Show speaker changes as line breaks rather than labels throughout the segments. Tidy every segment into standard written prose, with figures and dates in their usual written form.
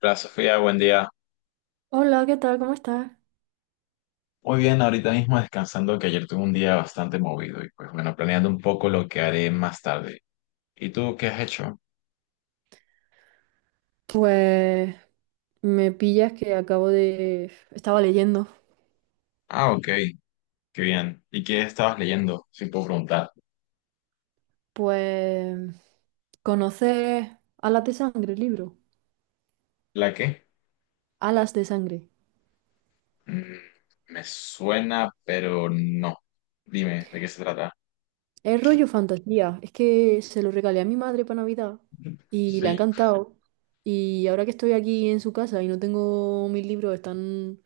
Hola Sofía, buen día.
Hola, ¿qué tal? ¿Cómo estás?
Muy bien, ahorita mismo descansando que ayer tuve un día bastante movido y pues bueno, planeando un poco lo que haré más tarde. ¿Y tú qué has hecho?
Pues me pillas que acabo de... Estaba leyendo.
Ah, ok, qué bien. ¿Y qué estabas leyendo? Si puedo preguntar.
Pues conoces Alas de Sangre, el libro.
¿La qué?
Alas de Sangre.
Mm, me suena, pero no. Dime, ¿de qué se trata?
Es rollo fantasía. Es que se lo regalé a mi madre para Navidad y le ha
Sí.
encantado. Y ahora que estoy aquí en su casa y no tengo mis libros, están...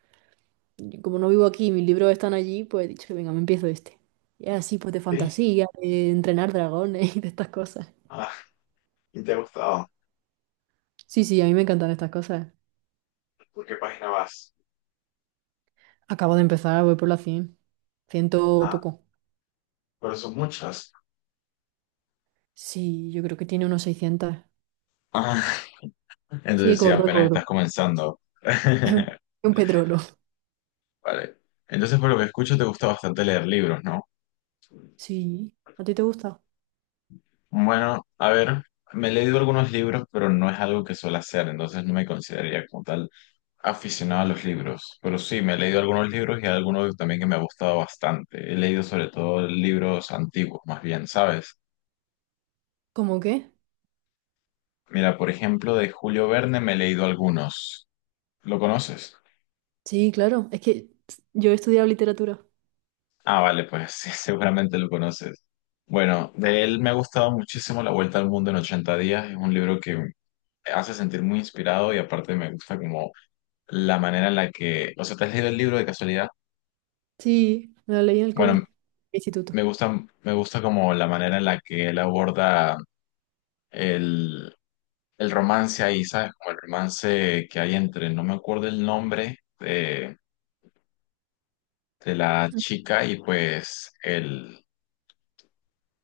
Como no vivo aquí, mis libros están allí, pues he dicho, venga, me empiezo este. Y es así, pues de
Sí.
fantasía, de entrenar dragones y de estas cosas.
Ah, ¿y te ha gustado?
Sí, sí, a mí me encantan estas cosas.
¿Por qué página vas?
Acabo de empezar, voy por las 100, ciento
Ah,
poco.
pero son muchas.
Sí, yo creo que tiene unos 600.
Ah,
Sí, es
entonces sí,
gordo, es
apenas
gordo.
estás comenzando.
Es un, es un petrolo.
Vale. Entonces, por lo que escucho, te gusta bastante leer libros, ¿no?
Sí, ¿a ti te gusta?
Bueno, a ver, me he leído algunos libros, pero no es algo que suelo hacer, entonces no me consideraría como tal aficionado a los libros. Pero sí, me he leído algunos libros y algunos también que me ha gustado bastante. He leído sobre todo libros antiguos, más bien, ¿sabes?
¿Cómo qué?
Mira, por ejemplo, de Julio Verne me he leído algunos. ¿Lo conoces?
Sí, claro. Es que yo he estudiado literatura.
Ah, vale, pues sí, seguramente lo conoces. Bueno, de él me ha gustado muchísimo La Vuelta al Mundo en 80 días. Es un libro que hace sentir muy inspirado y aparte me gusta como la manera en la que, o sea, ¿te has leído el libro de casualidad?
Sí, me la leí en el
Bueno,
cole,
me
instituto.
gusta, me gusta como la manera en la que él aborda el, el romance ahí, ¿sabes? Como el romance que hay entre, no me acuerdo el nombre de la chica y pues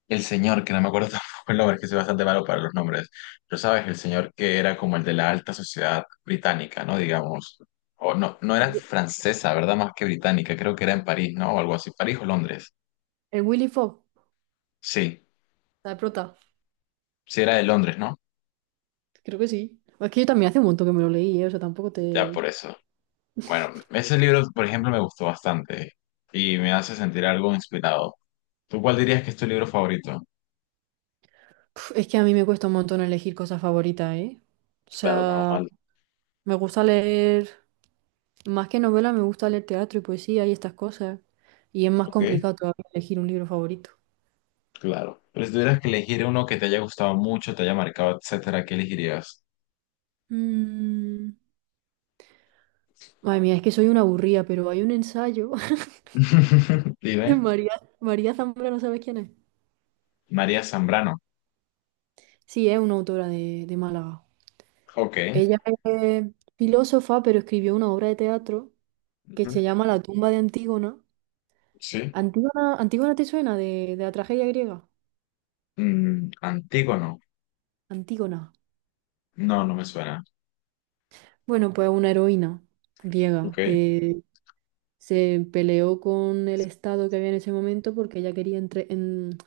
el señor, que no me acuerdo tampoco el nombre, es que soy bastante malo para los nombres, pero sabes, el señor que era como el de la alta sociedad británica, ¿no? Digamos, o no, no era francesa, ¿verdad? Más que británica, creo que era en París, ¿no? O algo así, París o Londres.
¿El Willy Fogg?
Sí,
¿La de prota?
sí era de Londres, ¿no?
Creo que sí. Es que yo también hace un montón que me lo leí, ¿eh? O sea, tampoco
Ya
te...
por eso. Bueno, ese libro, por ejemplo, me gustó bastante y me hace sentir algo inspirado. ¿Tú cuál dirías que es tu libro favorito?
Puf, es que a mí me cuesta un montón elegir cosas favoritas, ¿eh? O
Claro,
sea,
normal.
me gusta leer, más que novela, me gusta leer teatro y poesía y estas cosas. Y es más
Ok,
complicado todavía elegir un libro favorito.
claro. Pero si tuvieras que elegir uno que te haya gustado mucho, te haya marcado, etcétera, ¿qué elegirías?
Mm, Madre mía, es que soy una aburrida, pero hay un ensayo de
Dime,
María, María Zambrano, ¿sabes quién es?
María Zambrano.
Sí, es una autora de Málaga.
Ok.
Ella es filósofa, pero escribió una obra de teatro que se
Ujú.
llama La tumba de Antígona.
Sí.
¿Antígona, Antígona te suena de la tragedia griega?
Antígono.
Antígona.
No, no me suena.
Bueno, pues una heroína griega
Ok.
que se peleó con el Estado que había en ese momento porque ella quería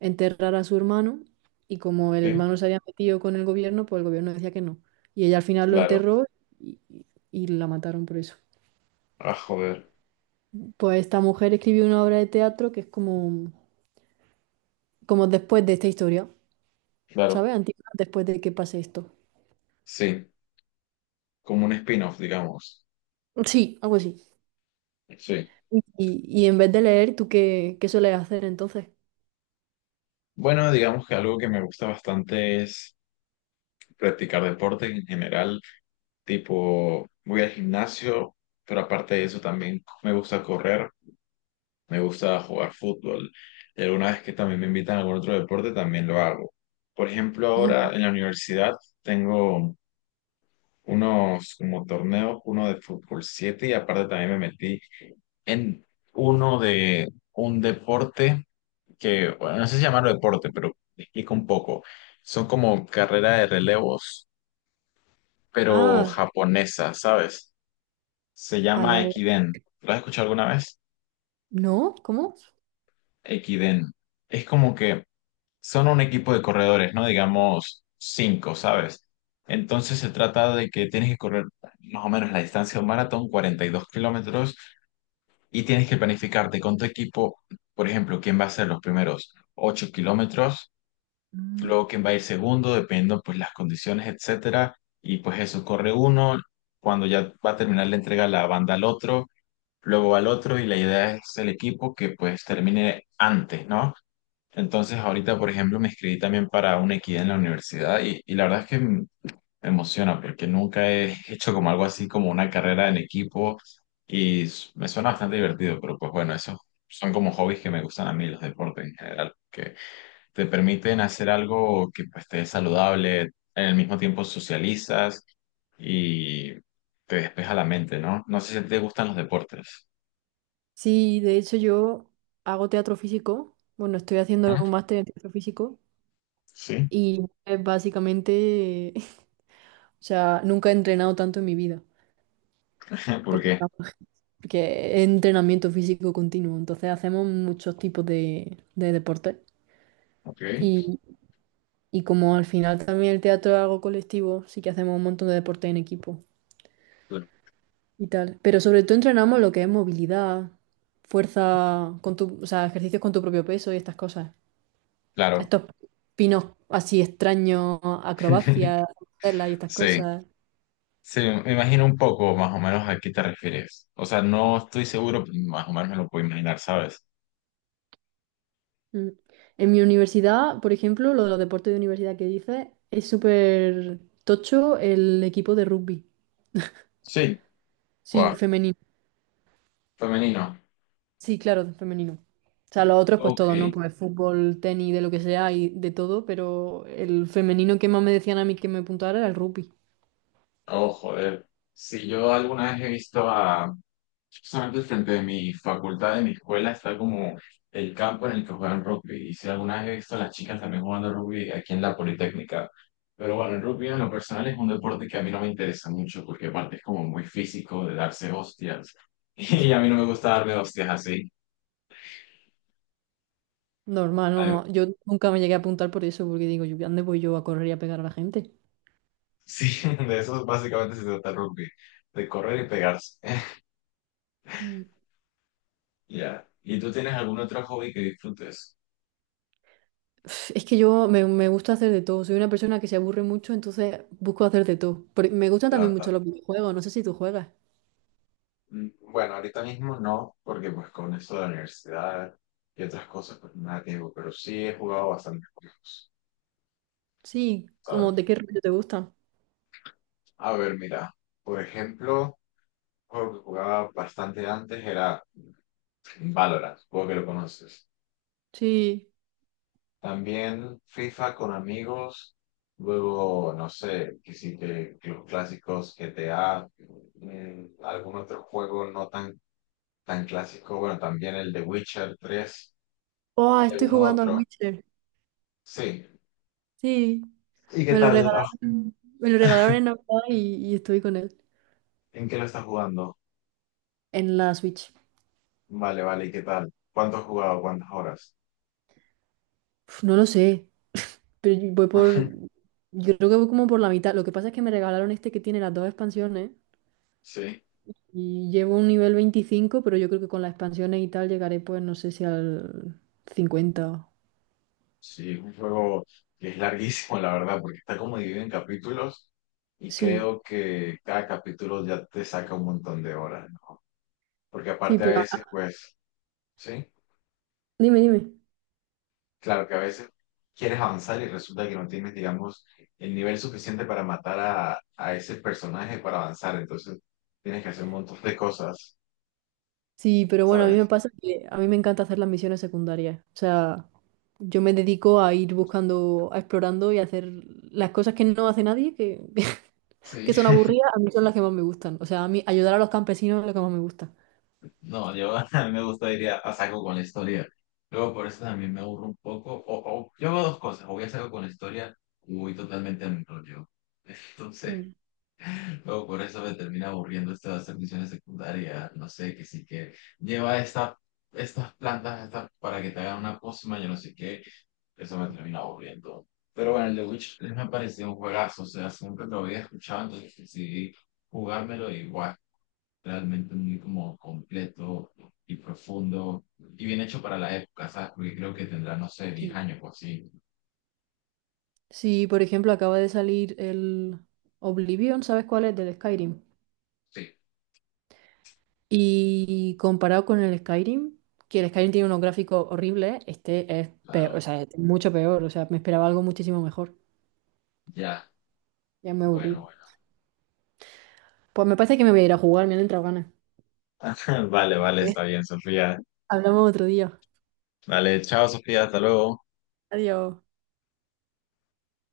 enterrar a su hermano y como el
Sí,
hermano se había metido con el gobierno, pues el gobierno decía que no. Y ella al final lo
claro.
enterró y la mataron por eso.
Ah, joder.
Pues esta mujer escribió una obra de teatro que es como, como después de esta historia,
Claro.
¿sabes? Antígona después de que pase esto.
Sí. Como un spin-off, digamos.
Sí, algo así.
Sí.
Y, y en vez de leer, ¿tú qué, qué sueles hacer entonces?
Bueno, digamos que algo que me gusta bastante es practicar deporte en general. Tipo, voy al gimnasio, pero aparte de eso también me gusta correr. Me gusta jugar fútbol. Y alguna vez que también me invitan a algún otro deporte, también lo hago. Por ejemplo, ahora en la universidad tengo unos como torneos, uno de fútbol 7 y aparte también me metí en uno de un deporte que, bueno, no sé si llamarlo deporte, pero te explico un poco. Son como carrera de relevos, pero
Ah,
japonesa, ¿sabes? Se llama
allá.
Ekiden. ¿Lo has escuchado alguna vez?
¿No? ¿Cómo?
Ekiden. Es como que son un equipo de corredores, ¿no? Digamos cinco, ¿sabes? Entonces se trata de que tienes que correr más o menos la distancia de un maratón, 42 kilómetros, y tienes que planificarte con tu equipo, por ejemplo, quién va a ser los primeros 8 kilómetros,
Mm.
luego quién va a ir segundo, dependiendo pues las condiciones, etcétera, y pues eso, corre uno, cuando ya va a terminar la entrega la banda al otro, luego al otro, y la idea es el equipo que pues termine antes, ¿no? Entonces, ahorita, por ejemplo, me inscribí también para una equidad en la universidad y la verdad es que me emociona porque nunca he hecho como algo así como una carrera en equipo y me suena bastante divertido, pero pues bueno, esos son como hobbies que me gustan a mí, los deportes en general, que te permiten hacer algo que pues te es saludable, en el mismo tiempo socializas y te despeja la mente, ¿no? No sé si te gustan los deportes.
Sí, de hecho yo hago teatro físico. Bueno, estoy haciendo
¿Mm?
un máster en teatro físico
Sí.
y es básicamente, o sea, nunca he entrenado tanto en mi vida
¿Por
porque,
qué?
estamos- porque es entrenamiento físico continuo. Entonces hacemos muchos tipos de deportes
Ok.
y, y como al final también el teatro es algo colectivo, sí que hacemos un montón de deportes en equipo, y tal. Pero sobre todo entrenamos lo que es movilidad, fuerza con tu, o sea, ejercicios con tu propio peso y estas cosas.
Claro.
Estos pinos así extraños, acrobacias, telas y estas
Sí.
cosas.
Sí, me imagino un poco más o menos a qué te refieres. O sea, no estoy seguro, pero más o menos me lo puedo imaginar, ¿sabes?
Mm. En mi universidad, por ejemplo, lo de los deportes de universidad que dices, es súper tocho el equipo de rugby.
Sí,
Sí,
guau,
femenino.
femenino.
Sí, claro, femenino. O sea, los otros pues
Ok.
todo, ¿no? Pues fútbol, tenis, de lo que sea y de todo, pero el femenino que más me decían a mí que me apuntara era el rugby.
Oh, joder. Si yo alguna vez he visto a… Justamente frente de mi facultad, de mi escuela, está como el campo en el que juegan rugby. Y si alguna vez he visto a las chicas también jugando rugby aquí en la Politécnica. Pero bueno, el rugby en lo personal es un deporte que a mí no me interesa mucho porque aparte es como muy físico de darse hostias. Y a mí no me gusta darme hostias así.
Normal, no, no. Yo nunca me llegué a apuntar por eso, porque digo, yo, ¿dónde voy yo a correr y a pegar a la gente?
Sí, de eso básicamente se trata el rugby, de correr y pegarse.
Mm.
Ya. ¿Y tú tienes algún otro hobby que disfrutes?
Uf, es que yo me gusta hacer de todo. Soy una persona que se aburre mucho, entonces busco hacer de todo. Pero me gustan
Ya,
también mucho los videojuegos, no sé si tú juegas.
bueno, ahorita mismo no, porque pues con esto de la universidad y otras cosas, pues nada tengo, pero sí he jugado bastantes juegos,
Sí, como
¿sabes?
de qué rollo te gustan.
A ver, mira, por ejemplo, un juego que jugaba bastante antes era Valorant, supongo que lo conoces.
Sí.
También FIFA con amigos, luego, no sé, que sí que los clásicos GTA, mm, algún otro juego no tan clásico, bueno, también el de Witcher 3
Oh,
y
estoy
algún
jugando al
otro,
Witcher.
sí.
Sí.
¿Y qué tal? Ah,
Me lo regalaron en Navidad y estoy con él.
¿en qué lo estás jugando?
En la Switch.
Vale, vale, ¿y qué tal? ¿Cuánto has jugado? ¿Cuántas horas?
Uf, no lo sé, pero yo voy por... Yo creo que voy como por la mitad. Lo que pasa es que me regalaron este que tiene las dos expansiones
Sí,
y llevo un nivel 25 pero yo creo que con las expansiones y tal llegaré pues no sé si al 50.
sí, es un juego que es larguísimo, la verdad, porque está como dividido en capítulos y
Sí,
creo que cada capítulo ya te saca un montón de horas. Porque
sí,
aparte a
pero...
veces,
ah,
pues, sí,
dime.
claro que a veces quieres avanzar y resulta que no tienes, digamos, el nivel suficiente para matar a ese personaje para avanzar. Entonces, tienes que hacer un montón de cosas,
Sí, pero bueno, a mí me
¿sabes?
pasa que a mí me encanta hacer las misiones secundarias. O sea, yo me dedico a ir buscando, a explorando y a hacer las cosas que no hace nadie, que
Sí.
que son aburridas, a mí son las que más me gustan. O sea, a mí ayudar a los campesinos es lo que más me gusta.
No, yo a mí me gusta ir a saco con la historia. Luego por eso también me aburro un poco. O yo hago dos cosas. O voy a saco con la historia o voy totalmente a mi rollo. Entonces,
Mm.
luego por eso me termina aburriendo esto de hacer misiones secundarias, no sé, que sí que lleva esta, estas plantas estas para que te hagan una pócima, yo no sé qué, eso me termina aburriendo. Pero bueno, el The Witch 3 me pareció un juegazo, o sea, siempre lo había escuchado, entonces decidí jugármelo igual, realmente muy como completo y profundo y bien hecho para la época, ¿sabes? Porque creo que tendrá, no sé, diez
Sí.
años o así.
Sí, por ejemplo, acaba de salir el Oblivion, ¿sabes cuál es? Del Skyrim.
Sí,
Y comparado con el Skyrim, que el Skyrim tiene unos gráficos horribles, este es peor, o
claro,
sea, es mucho peor. O sea, me esperaba algo muchísimo mejor.
ya,
Ya me aburrí.
bueno, bueno.
Pues me parece que me voy a ir a jugar, me han entrado ganas.
Vale, vale, está bien, Sofía.
Hablamos otro día.
Dale, chao Sofía, hasta luego.
Adiós.